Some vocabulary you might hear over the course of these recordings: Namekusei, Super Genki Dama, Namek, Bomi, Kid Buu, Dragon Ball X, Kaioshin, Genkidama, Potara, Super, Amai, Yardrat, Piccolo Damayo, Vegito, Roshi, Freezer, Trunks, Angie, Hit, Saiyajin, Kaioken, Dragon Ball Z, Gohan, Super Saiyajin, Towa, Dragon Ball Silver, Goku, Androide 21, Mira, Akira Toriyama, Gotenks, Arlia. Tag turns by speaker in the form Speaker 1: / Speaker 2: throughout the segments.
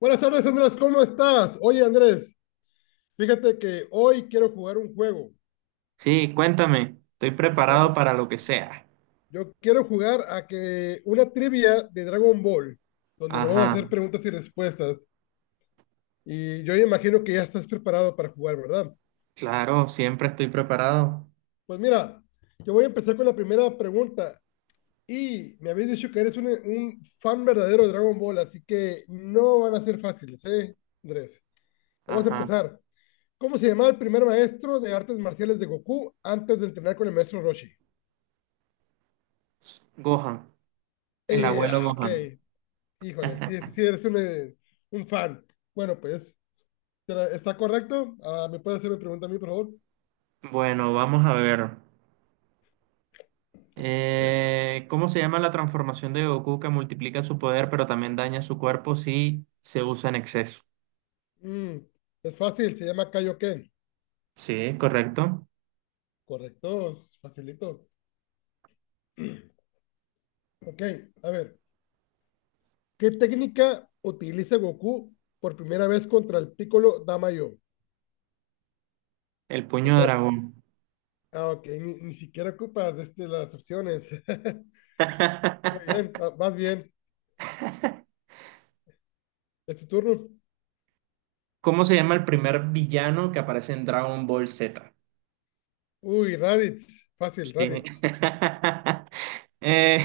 Speaker 1: Buenas tardes, Andrés, ¿cómo estás? Oye, Andrés, fíjate que hoy quiero jugar un juego.
Speaker 2: Sí, cuéntame, estoy preparado
Speaker 1: Vamos,
Speaker 2: para lo que sea.
Speaker 1: yo quiero jugar a que una trivia de Dragon Ball, donde nos vamos a
Speaker 2: Ajá,
Speaker 1: hacer preguntas y respuestas. Y yo imagino que ya estás preparado para jugar, ¿verdad?
Speaker 2: claro, siempre estoy preparado.
Speaker 1: Pues mira, yo voy a empezar con la primera pregunta. Y me habéis dicho que eres un fan verdadero de Dragon Ball, así que no van a ser fáciles, ¿eh, Andrés? Vamos a
Speaker 2: Ajá,
Speaker 1: empezar. ¿Cómo se llamaba el primer maestro de artes marciales de Goku antes de entrenar con el maestro Roshi?
Speaker 2: Gohan, el abuelo
Speaker 1: Ok.
Speaker 2: Gohan.
Speaker 1: Híjole, sí, sí, sí, eres un un fan. Bueno, pues, ¿está correcto? ¿Me puede hacer una pregunta a mí, por favor?
Speaker 2: Bueno, vamos a ver. ¿Cómo se llama la transformación de Goku que multiplica su poder pero también daña su cuerpo si se usa en exceso?
Speaker 1: Mm, es fácil, se llama Kaioken.
Speaker 2: Sí, correcto.
Speaker 1: Correcto, facilito. Ok, a ver. ¿Qué técnica utiliza Goku por primera vez contra el Piccolo Damayo?
Speaker 2: El
Speaker 1: Te
Speaker 2: puño de
Speaker 1: puedo-
Speaker 2: dragón.
Speaker 1: Ah, ok, ni siquiera ocupas este, las opciones. Muy bien, vas bien. Es tu turno.
Speaker 2: ¿Cómo se llama el primer villano que aparece en Dragon Ball Z?
Speaker 1: Uy, Raditz. Fácil,
Speaker 2: Sí.
Speaker 1: Raditz.
Speaker 2: Eh,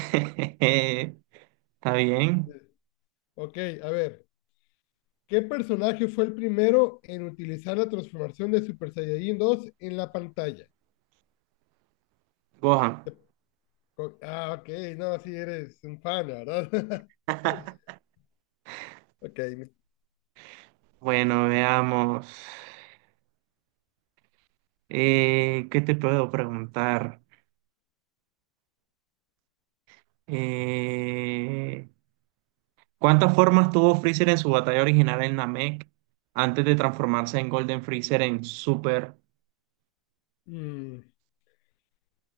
Speaker 2: Está bien.
Speaker 1: Ok, a ver. ¿Qué personaje fue el primero en utilizar la transformación de Super Saiyajin dos en la pantalla?
Speaker 2: Gohan.
Speaker 1: Ah, ok, no, sí eres un fan, ¿verdad? Ok,
Speaker 2: Bueno, veamos. ¿Qué te puedo preguntar? Eh, ¿Cuántas formas tuvo Freezer en su batalla original en Namek antes de transformarse en Golden Freezer en Super?
Speaker 1: mm,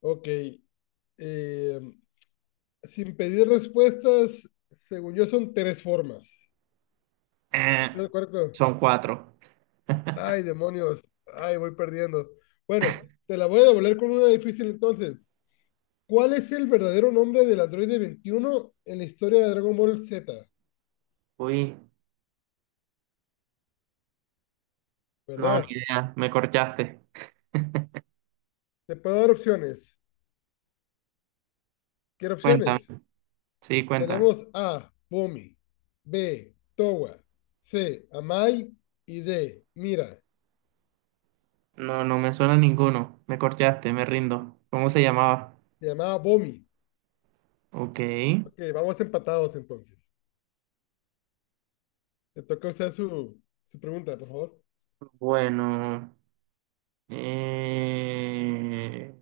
Speaker 1: ok. eh, Sin pedir respuestas, según yo son tres formas.
Speaker 2: Eh,
Speaker 1: ¿Estoy de acuerdo?
Speaker 2: Son cuatro.
Speaker 1: Ay, demonios, ay, voy perdiendo. Bueno, te la voy a devolver con una difícil entonces. ¿Cuál es el verdadero nombre del androide 21 en la historia de Dragon Ball Z?
Speaker 2: Uy, no, ni
Speaker 1: ¿Verdad?
Speaker 2: idea. Me corchaste.
Speaker 1: Te puedo dar opciones. ¿Qué
Speaker 2: Cuéntame.
Speaker 1: opciones?
Speaker 2: Sí, cuéntame.
Speaker 1: Tenemos A, Bomi, B, Towa, C, Amai y D, Mira.
Speaker 2: No, no me suena ninguno. Me corchaste, me rindo. ¿Cómo se llamaba?
Speaker 1: Se llamaba Bomi.
Speaker 2: Ok.
Speaker 1: Ok, vamos empatados entonces. Le toca usar su pregunta, por favor.
Speaker 2: Bueno. Eh...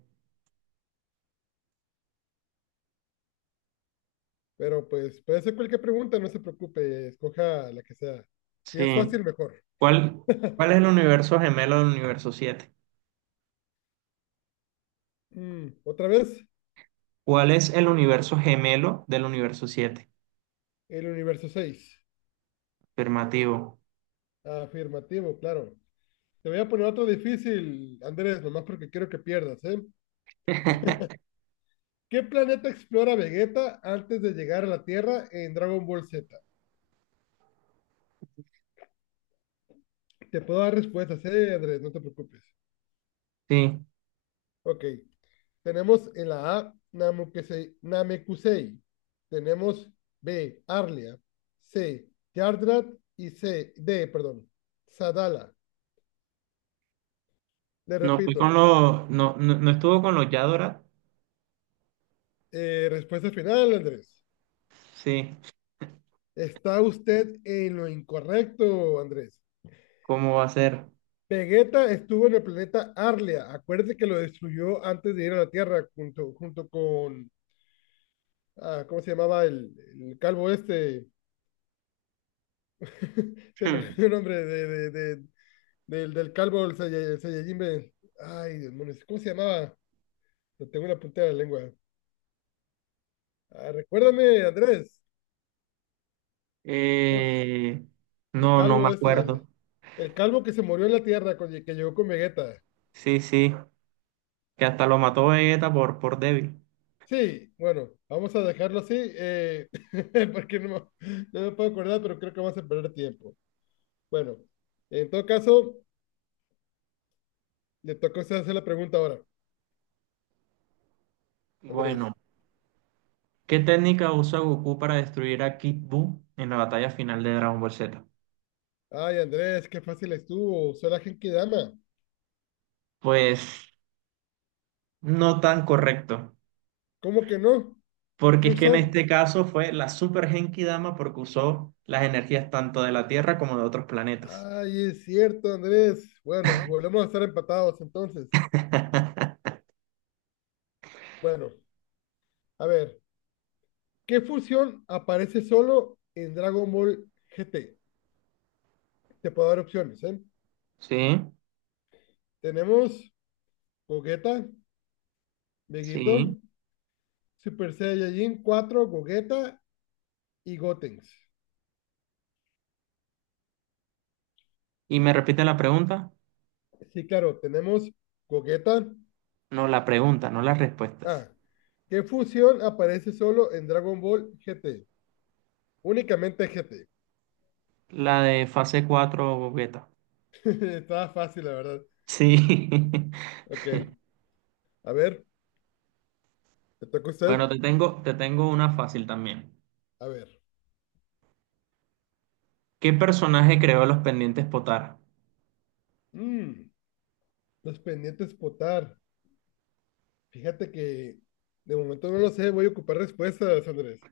Speaker 1: Pero pues puede ser cualquier pregunta, no se preocupe, escoja la que sea. Si es
Speaker 2: Sí.
Speaker 1: fácil, mejor.
Speaker 2: ¿Cuál, cuál es el universo gemelo del universo 7?
Speaker 1: Otra vez,
Speaker 2: ¿Cuál es el universo gemelo del universo 7?
Speaker 1: el universo seis.
Speaker 2: Afirmativo.
Speaker 1: Afirmativo, claro. Te voy a poner otro difícil, Andrés, nomás porque quiero que pierdas, ¿eh? ¿Qué planeta explora Vegeta antes de llegar a la Tierra en Dragon Ball Z? Te puedo dar respuestas, Andrés, no te preocupes.
Speaker 2: Sí.
Speaker 1: Ok, tenemos en la A Namekusei, Namekusei. Tenemos B, Arlia, C, Yardrat y D, perdón, Sadala. Le
Speaker 2: No fui con
Speaker 1: repito,
Speaker 2: los. No, no, no estuvo con los Yadora.
Speaker 1: respuesta final, Andrés.
Speaker 2: Sí.
Speaker 1: Está usted en lo incorrecto, Andrés.
Speaker 2: ¿Cómo va a ser?
Speaker 1: Vegeta estuvo en el planeta Arlia. Acuérdate que lo destruyó antes de ir a la Tierra junto con... Ah, ¿cómo se llamaba el calvo este? Se me
Speaker 2: Hmm.
Speaker 1: olvidó el nombre de- del, del calvo, el el Saiyajin. Ay, demonios, ¿cómo se llamaba? Lo tengo una punta de la lengua. Ah, recuérdame, Andrés. ¿Cómo se-
Speaker 2: Eh,
Speaker 1: El
Speaker 2: no, no me
Speaker 1: calvo este,
Speaker 2: acuerdo.
Speaker 1: el calvo que se murió en la Tierra, que llegó con Vegeta.
Speaker 2: Sí, sí. Que hasta lo mató Vegeta por débil.
Speaker 1: Sí, bueno, vamos a dejarlo así, porque no me puedo acordar, pero creo que vamos a perder tiempo. Bueno, en todo caso, le tocó a usted hacer la pregunta ahora, Andrés.
Speaker 2: Bueno. ¿Qué técnica usa Goku para destruir a Kid Buu en la batalla final de Dragon Ball Z?
Speaker 1: Ay, Andrés, qué fácil estuvo, usó la Genkidama.
Speaker 2: Pues no tan correcto.
Speaker 1: ¿Cómo que no?
Speaker 2: Porque
Speaker 1: ¿Qué
Speaker 2: es que en
Speaker 1: usó?
Speaker 2: este caso fue la Super Genki Dama porque usó las energías tanto de la Tierra como de otros planetas.
Speaker 1: Ay, es cierto, Andrés. Bueno, volvemos a estar empatados entonces. Bueno, a ver, ¿qué fusión aparece solo en Dragon Ball GT? Te puedo dar opciones, ¿eh?
Speaker 2: Sí,
Speaker 1: Tenemos Gogeta, Vegito,
Speaker 2: sí.
Speaker 1: Super Saiyajin cuatro Gogeta y Gotenks.
Speaker 2: Y me repite la pregunta.
Speaker 1: Sí, claro, tenemos Gogeta.
Speaker 2: No, la pregunta, no las respuestas.
Speaker 1: Ah, ¿qué fusión aparece solo en Dragon Ball GT? Únicamente GT.
Speaker 2: La de fase cuatro beta.
Speaker 1: Estaba fácil, la verdad.
Speaker 2: Sí.
Speaker 1: Ok, a ver, ¿te toca a usted?
Speaker 2: Bueno, te tengo una fácil también.
Speaker 1: A ver.
Speaker 2: ¿Qué personaje creó los pendientes Potara?
Speaker 1: Mm, los pendientes potar. Fíjate que de momento no lo sé, voy a ocupar respuestas, Andrés.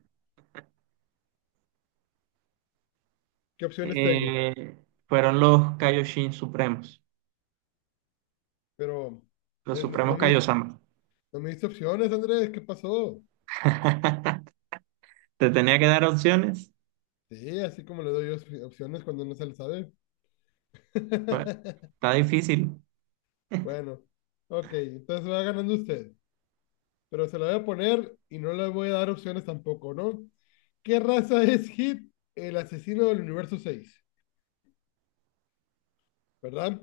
Speaker 1: ¿Qué opciones tengo?
Speaker 2: Eh, Fueron los Kaioshin Supremos,
Speaker 1: Pero
Speaker 2: los
Speaker 1: no,
Speaker 2: Supremos Kaiosama.
Speaker 1: no me diste opciones, Andrés, ¿qué pasó?
Speaker 2: ¿Te tenía que dar opciones?
Speaker 1: Sí, así como le doy opciones cuando no se le sabe.
Speaker 2: Bueno, está difícil.
Speaker 1: Bueno, ok, entonces va ganando usted, pero se la voy a poner y no le voy a dar opciones tampoco, ¿no? ¿Qué raza es Hit, el asesino del universo Seis, ¿verdad?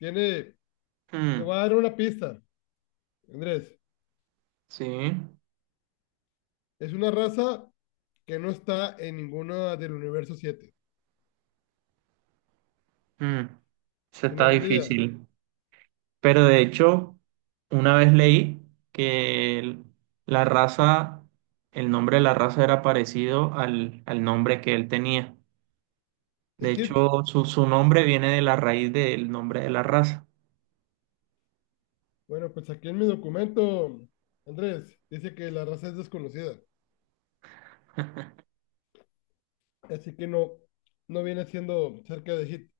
Speaker 1: Tiene, te
Speaker 2: Mm,
Speaker 1: voy a dar una pista, Andrés.
Speaker 2: sí,
Speaker 1: Es una raza que no está en ninguna del universo 7.
Speaker 2: mm, eso
Speaker 1: ¿Tiene
Speaker 2: está
Speaker 1: alguna idea
Speaker 2: difícil. Pero de hecho, una vez leí que la raza, el nombre de la raza era parecido al nombre que él tenía.
Speaker 1: de
Speaker 2: De
Speaker 1: Hit?
Speaker 2: hecho, su nombre viene de la raíz del nombre de la raza.
Speaker 1: Bueno, pues aquí en mi documento, Andrés, dice que la raza es desconocida. Así que no, no viene siendo cerca de hit.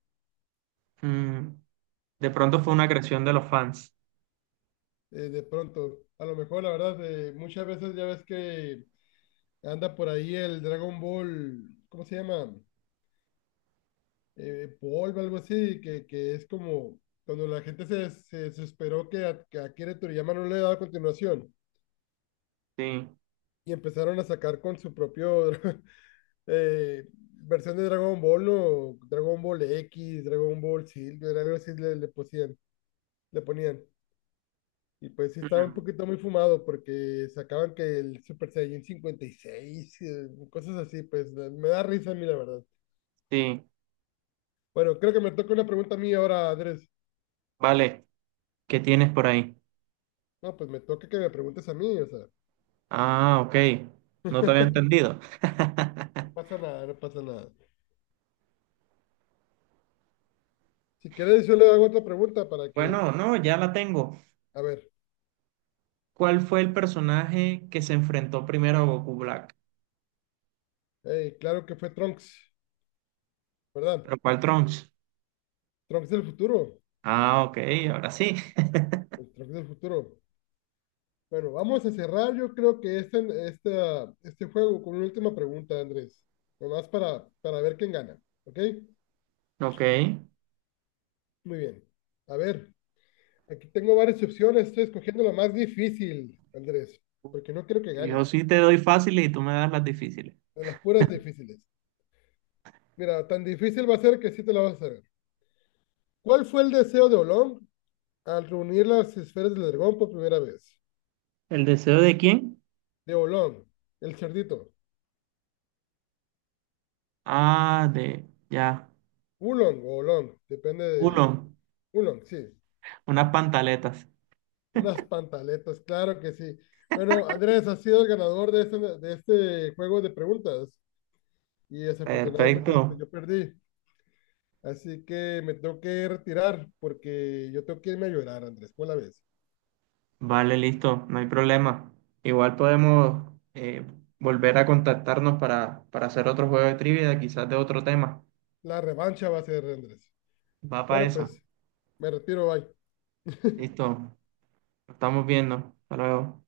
Speaker 2: Mm, de pronto fue una creación de los fans.
Speaker 1: De pronto. A lo mejor, la verdad, muchas veces ya ves que anda por ahí el Dragon Ball, ¿cómo se llama? Polvo, algo así, que es como cuando la gente se desesperó que a Akira Toriyama no le daba continuación
Speaker 2: Sí,
Speaker 1: y empezaron a sacar con su propio eh, versión de Dragon Ball, ¿no? Dragon Ball X, Dragon Ball Silver, algo así le ponían. Y pues sí estaba un
Speaker 2: mm,
Speaker 1: poquito muy fumado porque sacaban que el Super Saiyan 56, cosas así, me da risa a mí, la verdad.
Speaker 2: sí,
Speaker 1: Bueno, creo que me toca una pregunta a mí ahora, Andrés.
Speaker 2: vale. ¿Qué tienes por ahí?
Speaker 1: No, pues me toca que me preguntes a mí, o sea,
Speaker 2: Ah, ok. No te había entendido.
Speaker 1: no pasa nada, no pasa nada. Si quieres, yo le hago otra pregunta para que,
Speaker 2: Bueno, no, ya la tengo.
Speaker 1: a ver,
Speaker 2: ¿Cuál fue el personaje que se enfrentó primero a Goku Black?
Speaker 1: claro que fue Trunks, ¿verdad?
Speaker 2: ¿Pero cuál Trunks?
Speaker 1: Trunks del futuro,
Speaker 2: Ah, ok, ahora sí.
Speaker 1: el Trunks del futuro. Bueno, vamos a cerrar yo creo que este juego con una última pregunta, Andrés. Nomás para ver quién gana. ¿Ok?
Speaker 2: Ok.
Speaker 1: Muy bien. A ver, aquí tengo varias opciones. Estoy escogiendo la más difícil, Andrés, porque no quiero que
Speaker 2: Yo
Speaker 1: ganes.
Speaker 2: sí te doy fáciles y tú me das las difíciles.
Speaker 1: De las puras difíciles. Mira, tan difícil va a ser que sí te la vas a saber. ¿Cuál fue el deseo de Olón al reunir las esferas del dragón por primera vez?
Speaker 2: ¿El deseo de quién?
Speaker 1: De Olón, el cerdito.
Speaker 2: Ah, Ya.
Speaker 1: Ulong o Olong, depende
Speaker 2: Uno.
Speaker 1: de... Ulong, sí.
Speaker 2: Unas pantaletas.
Speaker 1: Unas pantaletas, claro que sí. Bueno, Andrés, has sido el ganador de de este juego de preguntas y desafortunadamente pues
Speaker 2: Perfecto.
Speaker 1: yo perdí. Así que me tengo que retirar porque yo tengo que irme a llorar, Andrés. ¿Cuál la ves?
Speaker 2: Vale, listo. No hay problema. Igual podemos volver a contactarnos para hacer otro juego de trivia, quizás de otro tema.
Speaker 1: La revancha va a ser, Andrés.
Speaker 2: Va para
Speaker 1: Bueno,
Speaker 2: esa.
Speaker 1: pues me retiro, bye.
Speaker 2: Listo. Estamos viendo. Hasta luego.